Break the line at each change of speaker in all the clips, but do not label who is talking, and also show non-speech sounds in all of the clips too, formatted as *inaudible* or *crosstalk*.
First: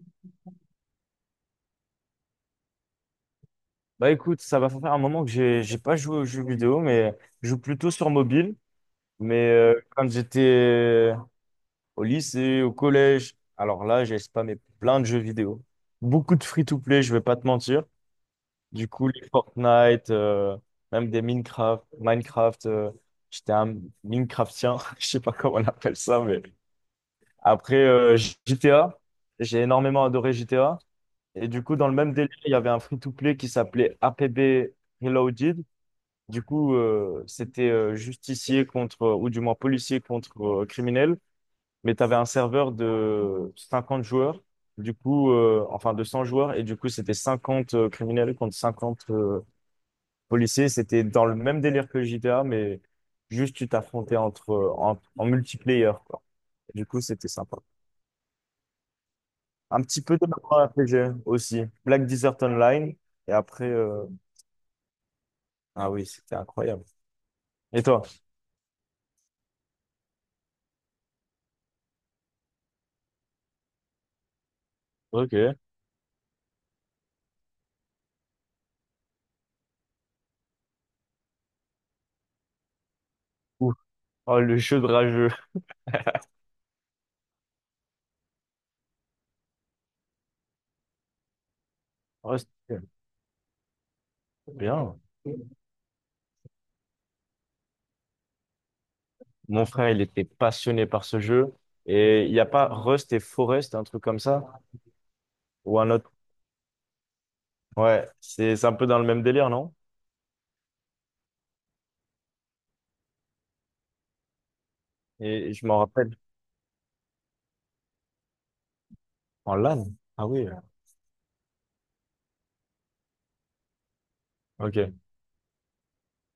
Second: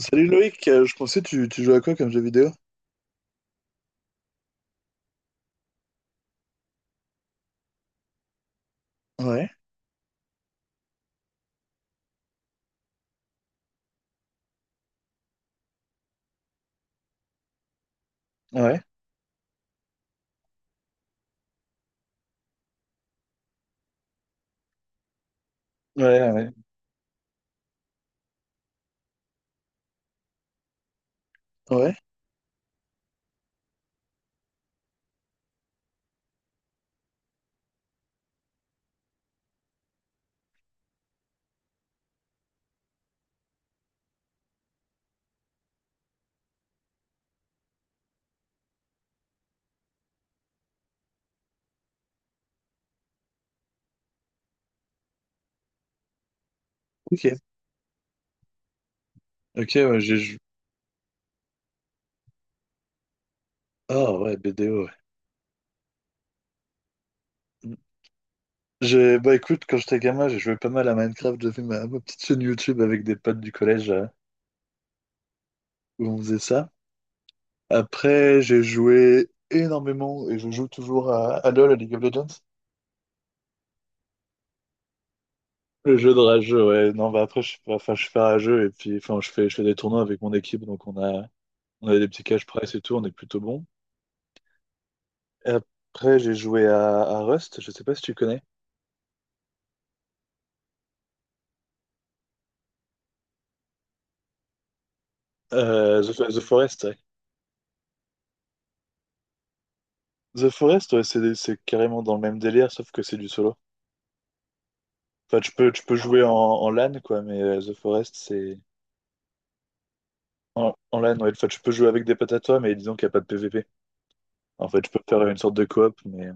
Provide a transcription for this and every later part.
Salut Loïc, je pensais tu joues à quoi comme jeu vidéo?
Bah écoute, ça va faire un moment que j'ai pas joué aux jeux vidéo, mais je joue plutôt sur mobile. Mais
Ouais,
quand j'étais au lycée, au collège, alors là, j'ai spammé plein de jeux vidéo. Beaucoup de free-to-play, je vais pas te mentir.
ouais,
Du coup, les Fortnite, même des Minecraft, j'étais un Minecraftien, *laughs* je sais pas comment on appelle
ouais,
ça, mais
ouais,
après GTA, j'ai énormément adoré GTA. Et du coup, dans
ouais,
le même délire, il y avait un free-to-play qui s'appelait APB Reloaded. Du coup, c'était justicier contre, ou du moins policier contre criminel, mais tu avais un serveur de 50 joueurs, du coup, enfin de 100 joueurs, et du coup, c'était 50 criminels contre 50 policiers. C'était dans le même délire que GTA, mais juste tu t'affrontais entre, en multiplayer, quoi. Du coup, c'était
ok.
sympa.
Ok,
Un
ouais,
petit
j'ai
peu de
joué.
RPG aussi, Black Desert Online, et après,
Ah ouais, BDO, ouais.
ah oui, c'était incroyable.
Mm.
Et toi?
Bah écoute, quand j'étais gamin, j'ai joué pas mal à Minecraft, j'avais ma petite chaîne YouTube avec des potes du collège
Ok.
où on faisait ça. Après, j'ai joué énormément et je joue toujours à LoL, à League of Legends.
Ouh. Oh, le jeu de rageux.
Le jeu de rageux, ouais. Non, bah après, je suis pas, enfin, je suis pas rageux et puis, enfin, je fais des tournois avec mon équipe, donc on a des petits
Oh,
cash price et tout, on est plutôt bon.
bien.
Après, j'ai joué à Rust, je sais pas si tu connais.
Mon frère, il était passionné par ce jeu. Et il n'y a pas Rust et Forest, un truc comme ça? Ou un
Euh,
autre?
The, The Forest, ouais.
Ouais, c'est un peu dans le même délire, non?
The Forest, ouais, c'est carrément dans le même délire, sauf que c'est du solo. Enfin, tu
Et je
peux,
m'en
tu peux
rappelle.
jouer en LAN, quoi, mais The Forest, c'est...
En LAN? Ah oui.
En LAN, ouais. Enfin, tu peux jouer avec des potes à toi, mais disons qu'il n'y a pas de PVP. En
Ok.
fait, tu
Et
peux faire une sorte de coop, mais...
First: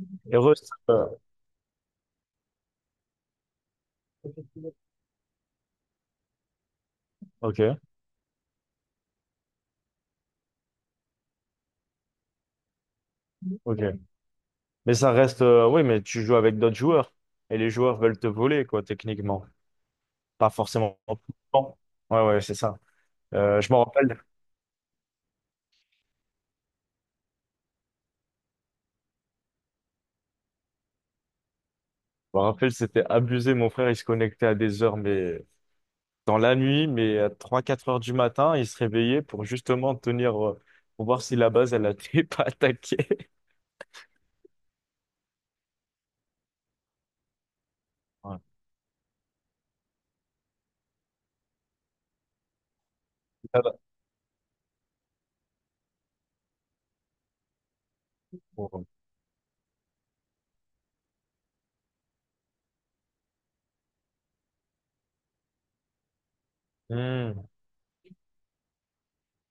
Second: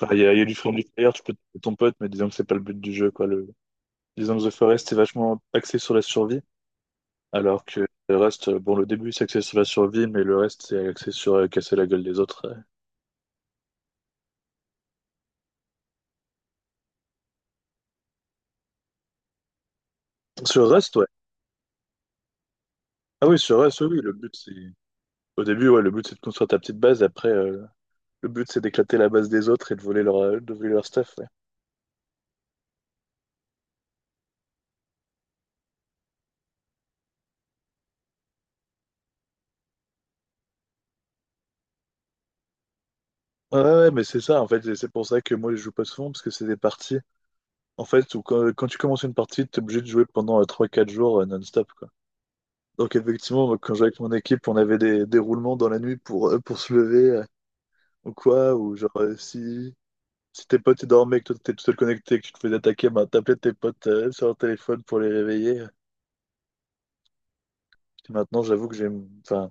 Enfin, il y a du
Rust,
friendly fire, tu peux taper ton pote, mais disons que c'est pas le but du jeu, quoi. Le... Disons que The Forest est vachement axé sur la survie, alors
ok,
que Rust, bon, le début, c'est axé sur la survie, mais le reste, c'est axé sur casser la gueule des autres.
ok. Mais ça reste, oui, mais tu joues avec d'autres joueurs. Et les joueurs veulent te voler, quoi, techniquement. Pas
Sur Rust,
forcément.
ouais.
Tout le temps. Ouais, ouais, c'est ça.
Ah oui, sur
Je
Rust,
m'en
oui, oui, le
rappelle.
but c'est. Au début, ouais, le but c'est de construire ta petite base, après le but c'est d'éclater la base des autres et de voler leur stuff. Ouais,
Je me rappelle, c'était abusé. Mon frère, il se connectait à des heures, mais dans la nuit, mais à trois quatre heures du matin, il se réveillait pour justement tenir, pour voir si la base, elle n'était *laughs* pas attaquée.
ouais, ouais, ouais, mais c'est ça, en fait, et c'est pour ça que moi je joue pas souvent, parce que c'est des parties. En fait, où
Ouais.
quand tu commences une partie, t'es obligé de jouer pendant 3-4 jours non-stop, quoi. Donc effectivement, moi,
Ça
quand je
va.
jouais avec mon équipe, on avait des roulements dans la nuit pour se lever, ou quoi,
Bon,
ou
bon.
genre si. Si tes potes ils dormaient, que toi t'étais tout seul connecté, que tu te faisais attaquer, ben, t'appelais tes potes sur leur téléphone pour les réveiller.
Hmm,
Puis maintenant, j'avoue que enfin,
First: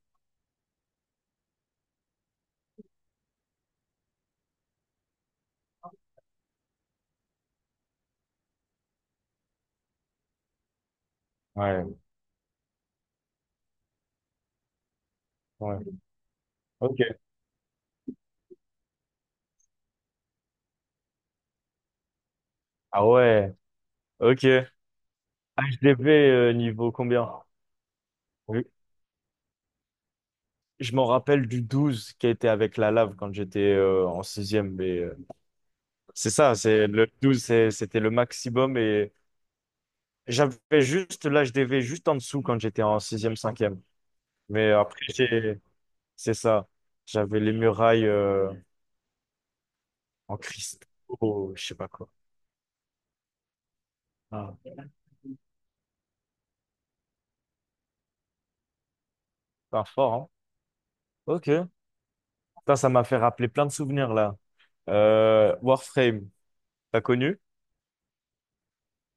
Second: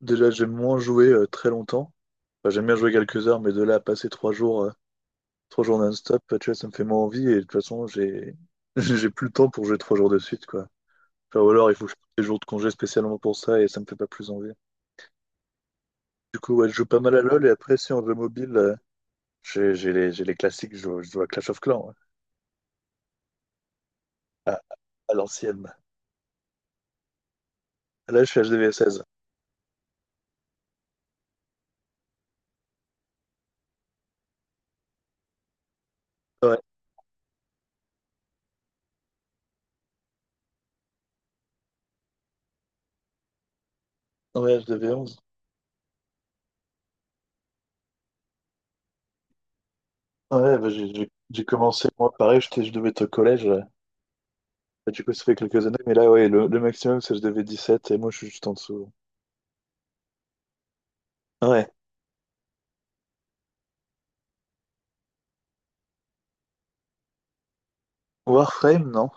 déjà, j'aime moins jouer très longtemps. Enfin, j'aime bien jouer quelques heures, mais de là à passer trois jours non-stop, tu vois, ça me fait moins envie. Et de toute façon, j'ai *laughs* j'ai plus le temps pour jouer 3 jours de suite, quoi. Enfin, ou alors, il faut que je
ouais,
prenne des jours de congé spécialement pour ça, et ça me fait pas plus envie.
ouais.
Du coup, ouais, je joue
Ok.
pas mal à LoL, et après, si en jeu mobile, j'ai les classiques, je joue à Clash of Clans, ouais.
Ah ouais, ok.
À, à l'ancienne.
HDV niveau combien?
Là, je suis
Oui.
HDV16.
Je m'en rappelle du 12 qui a été avec la lave quand j'étais en sixième, mais c'est ça,
Ouais,
c'est le 12, c'était le maximum et j'avais juste l'HDV juste en dessous quand j'étais en sixième, cinquième.
ouais,
Mais après,
HDV11.
j'ai C'est ça. J'avais les murailles en
Ouais, bah, j'ai
cristaux, je sais pas
commencé,
quoi.
moi, pareil, je devais être au collège.
Ah,
Bah, du coup, ça fait quelques années, mais là, ouais, le maximum, c'est que je devais 17 et moi, je suis juste en dessous.
pas fort, hein? Ok.
Ouais.
Putain, ça m'a fait rappeler plein de souvenirs là. Warframe, t'as connu?
Warframe, non?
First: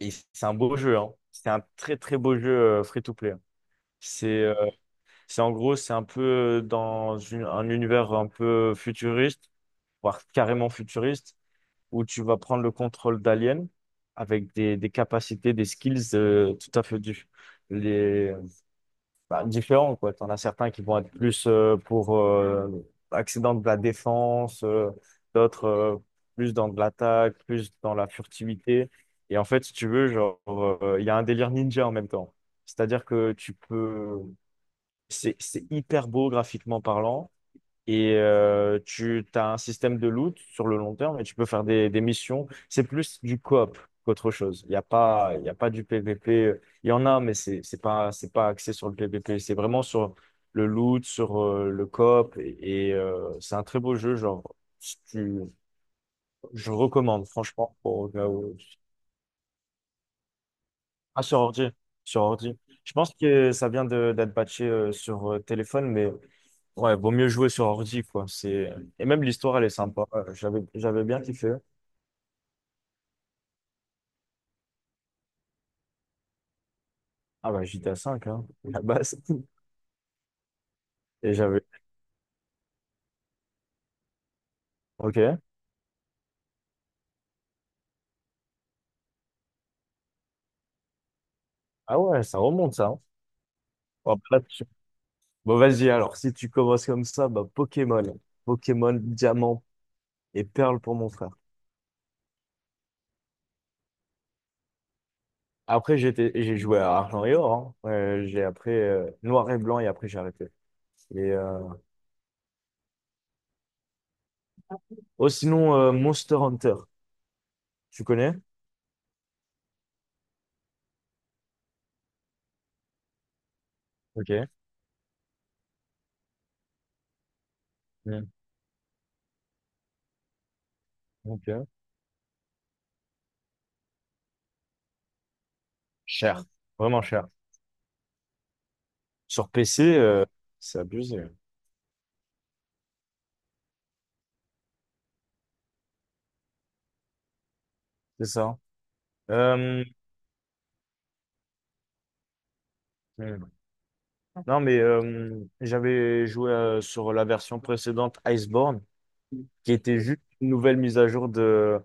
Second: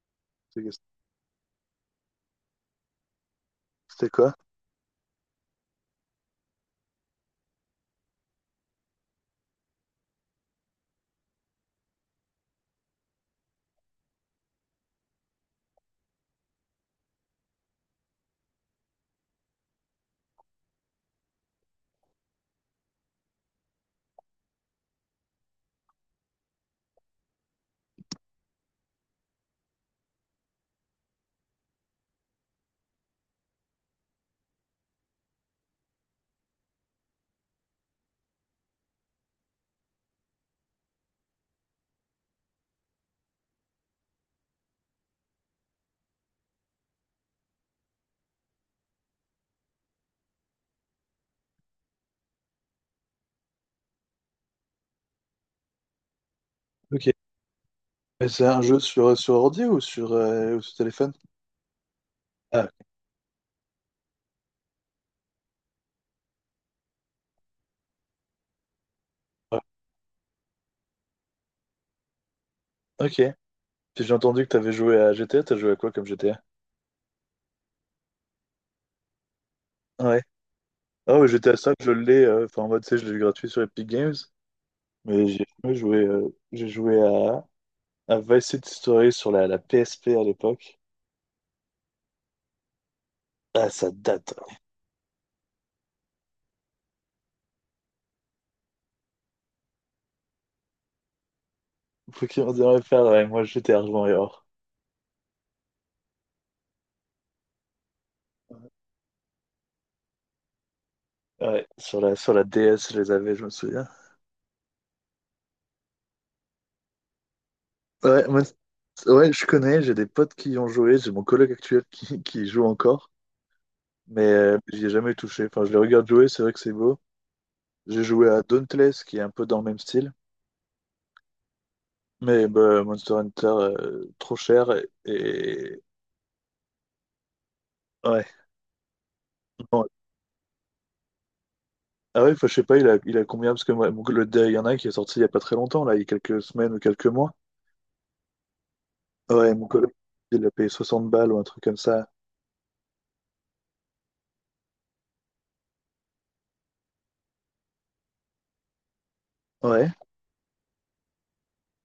Et c'est un beau
C'est-
jeu, hein. C'est un très très beau jeu free-to-play.
C'était
C'est
quoi?
euh, c'est en gros, c'est un peu dans un univers un peu futuriste, voire carrément futuriste, où tu vas prendre le contrôle d'aliens avec des capacités, des skills tout à fait différentes bah, différents, quoi. T'en as certains qui vont être plus pour axés dans de la défense, d'autres plus dans de l'attaque, plus dans la furtivité. Et en fait, si tu veux, genre, il y a un délire ninja en même temps. C'est-à-dire que tu peux... C'est hyper beau graphiquement parlant. Et tu as un système de loot sur le long terme et tu peux faire des missions. C'est plus du coop qu'autre chose. Il y a pas du PVP. Il y en a, mais c'est pas axé sur le PVP. C'est vraiment sur le loot, sur le coop. Et c'est un très beau jeu. Genre, si tu, je
Ok.
recommande, franchement, pour au cas
Mais c'est
où-
un jeu sur ordi ou sur téléphone?
Ah, sur ordi. Sur ordi.
Ah,
Je pense que ça vient d'être patché sur téléphone, mais. Ouais, vaut mieux jouer sur ordi, quoi. C'est... Et même l'histoire,
ouais.
elle est sympa. J'avais bien kiffé.
Ok. Puis j'ai entendu que t'avais joué à GTA, t'as joué à quoi comme GTA?
Ah bah, GTA 5 hein, la base. *laughs*
Ouais. Ah ouais,
Et
GTA
j'avais...
5, je l'ai, enfin, en mode, tu sais, je l'ai eu gratuit sur Epic Games, mais
Ok.
j'ai jamais joué, j'ai joué à Vice City Story sur la PSP à l'époque.
Ah ouais, ça remonte, ça. Hein.
Ah, ça
Bon,
date.
après, bon, vas-y, alors, si tu commences comme ça, bah, Pokémon. Pokémon, Diamant et Perle pour mon frère.
Faut qu'il m'en faire, ouais, moi, GTA rejoint.
Après, j'ai joué à Argent et Or. Hein. J'ai après Noir et Blanc et après, j'ai arrêté. Et, euh...
Ouais, sur la DS, je les avais, je me souviens.
Oh, sinon, Monster Hunter. Tu
Ouais,
connais?
moi, ouais, je connais, j'ai des potes qui y ont joué, j'ai mon coloc actuel qui y joue encore, mais
Ok.
j'y ai jamais touché. Enfin, je les regarde jouer, c'est vrai que c'est beau. J'ai
Mm.
joué à Dauntless, qui est un peu dans le même style,
Ok.
mais bah, Monster Hunter, trop cher, et...
Cher. Vraiment cher.
Ouais.
Sur PC,
Non.
c'est abusé.
Ah ouais, enfin, je sais pas, il a combien, parce que moi, il y en a un qui est sorti il y a pas très longtemps, là, il y a quelques semaines ou quelques mois.
C'est ça.
Ouais, mon
Euh,
coloc, il a payé 60 balles ou un truc comme ça.
hmm. Non, mais j'avais joué sur la version précédente Iceborne, qui
Ouais,
était juste une nouvelle mise à jour de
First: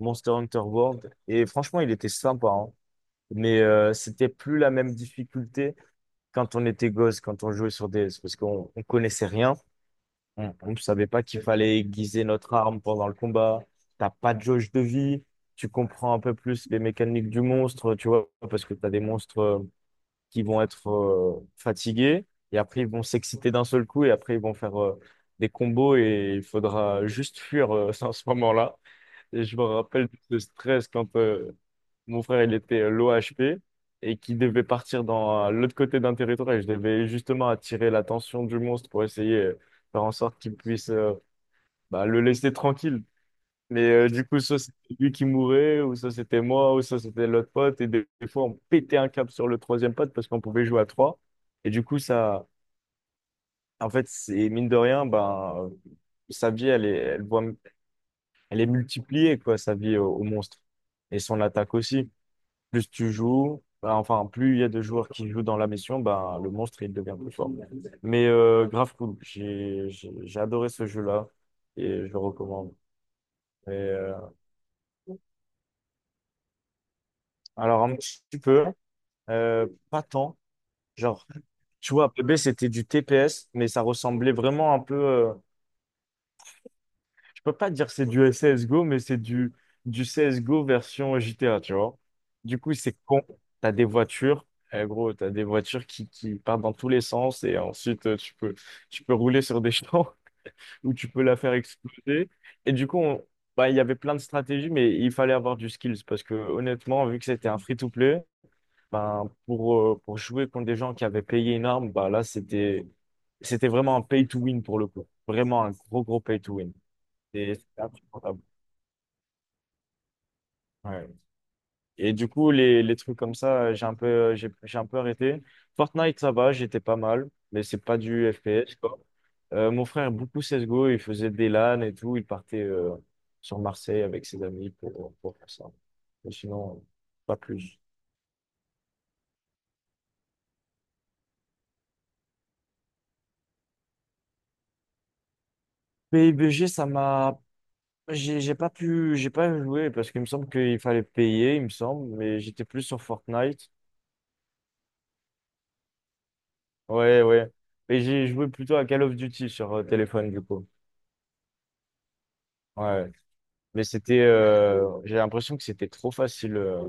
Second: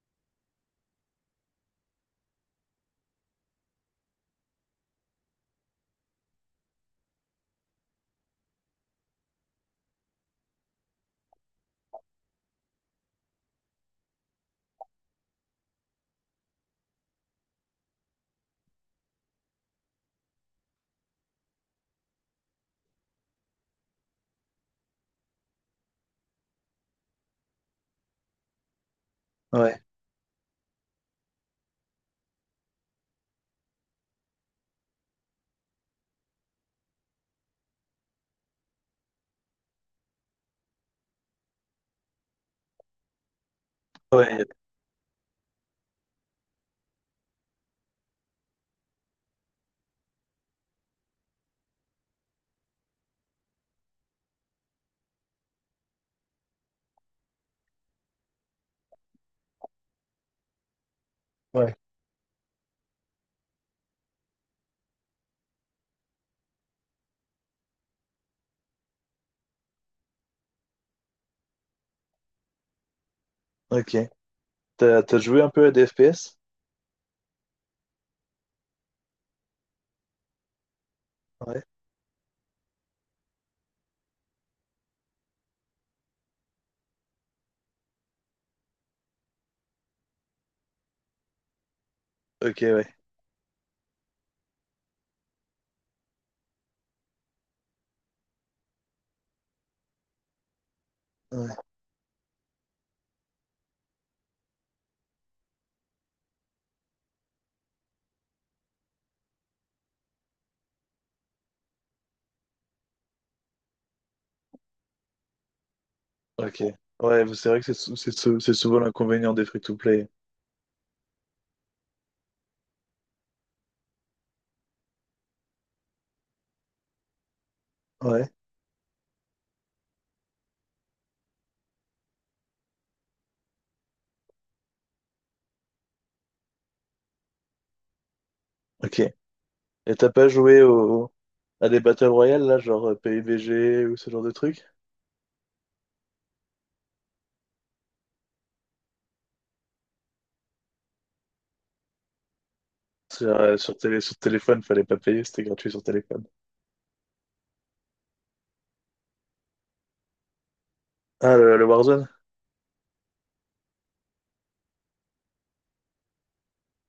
Monster Hunter World. Et franchement, il était sympa, hein. Mais c'était plus la même difficulté quand on était gosse, quand on jouait sur DS, parce qu'on on connaissait rien. On ne savait pas qu'il fallait aiguiser notre arme pendant le combat. T'as pas de jauge de vie. Tu comprends un peu plus les mécaniques du monstre, tu vois, parce que tu as des monstres qui vont être fatigués et après ils vont s'exciter d'un seul coup et après ils vont faire des combos et il faudra juste fuir *laughs* à ce moment-là. Et je me
ouais,
rappelle de ce stress quand mon frère il était l'OHP et qu'il devait partir dans l'autre côté d'un territoire et je devais justement attirer l'attention du monstre pour essayer de faire en sorte qu'il puisse bah, le laisser tranquille. Mais du coup,
ouais,
soit c'était lui qui mourait, ou ça c'était moi, ou ça c'était l'autre pote. Et des fois, on pétait un câble sur le troisième pote parce qu'on pouvait jouer à trois. Et du coup, ça, en fait, c'est mine de rien, ben, sa vie, elle est multipliée, quoi, sa vie au monstre. Et son
ouais.
attaque aussi. Plus tu joues, plus il y a de joueurs qui jouent dans la mission, bah, le monstre, il devient plus fort. Mais grave cool. J'ai adoré ce jeu-là et je le recommande. Et,
Ok.
euh,
T'as joué un peu à des FPS?
alors, un petit peu, pas tant. Genre,
Ouais.
tu vois, PB, c'était du TPS, mais ça ressemblait vraiment un peu. Peux pas dire que c'est du CSGO, mais c'est du CSGO version GTA, tu vois.
Ok,
Du coup,
ouais.
c'est con. T'as des voitures, eh, gros, t'as des voitures qui partent dans tous les sens et ensuite tu peux rouler sur des champs *laughs* ou tu peux la faire
Ouais.
exploser. Et du coup, bah, il y avait plein de stratégies, mais il fallait avoir du skills parce que honnêtement, vu que c'était un free-to-play, ben, pour jouer contre des gens qui avaient payé une arme, c'était vraiment un pay-to-win pour le coup. Vraiment un gros
Ok.
pay-to-win.
Ouais, c'est
Et
vrai que c'est souvent l'inconvénient des free-to-play.
Ouais. Et du coup, les trucs comme ça, j'ai un peu arrêté. Fortnite, ça va, j'étais pas mal, mais c'est pas
Ouais.
du FPS, quoi. Mon frère, beaucoup CSGO, il faisait des LAN et tout, il partait sur Marseille avec ses amis pour faire ça. Mais sinon, pas plus.
Ok. Et t'as pas joué à des Battle Royale, là, genre PUBG ou ce genre de truc?
PUBG, ça m'a. J'ai pas pu, j'ai pas joué parce qu'il me semble qu'il fallait payer, il me semble, mais j'étais plus sur
Sur, euh,
Fortnite.
sur télé, sur téléphone, fallait pas payer, c'était gratuit sur téléphone.
Ouais, ouais. Et j'ai joué plutôt à Call of Duty sur téléphone, du coup.
Ah, le Warzone?
Ouais. Mais c'était, j'ai l'impression que c'était trop facile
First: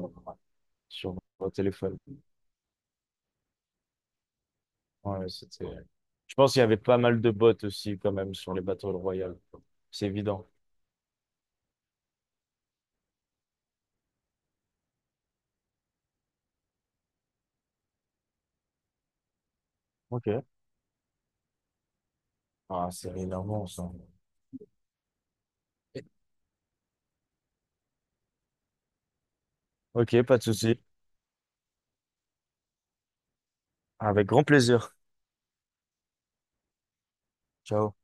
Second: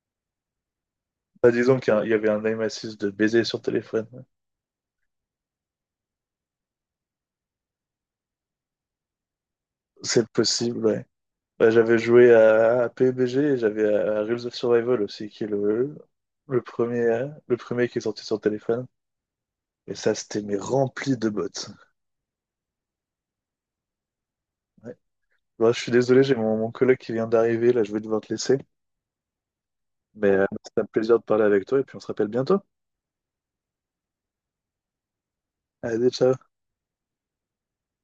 sur mon
Bah, disons
téléphone.
il y avait un aim assist de baiser sur téléphone.
Ouais, c'était... Je pense qu'il y avait pas mal de bots aussi quand même sur les Battle Royale. C'est
C'est
évident.
possible, ouais. Bah, j'avais joué à PUBG et j'avais à Rules of Survival aussi, qui est le premier qui est sorti sur téléphone. Et ça,
Ok.
c'était mais rempli de bottes.
Ah, c'est énorme ça.
Ouais. Bon, je suis désolé, j'ai mon collègue qui vient d'arriver, là, je vais devoir te laisser.
Ok,
Mais
pas de souci.
c'était un plaisir de parler avec toi et puis on se rappelle bientôt.
Avec grand plaisir.
Allez, ciao.
Ciao.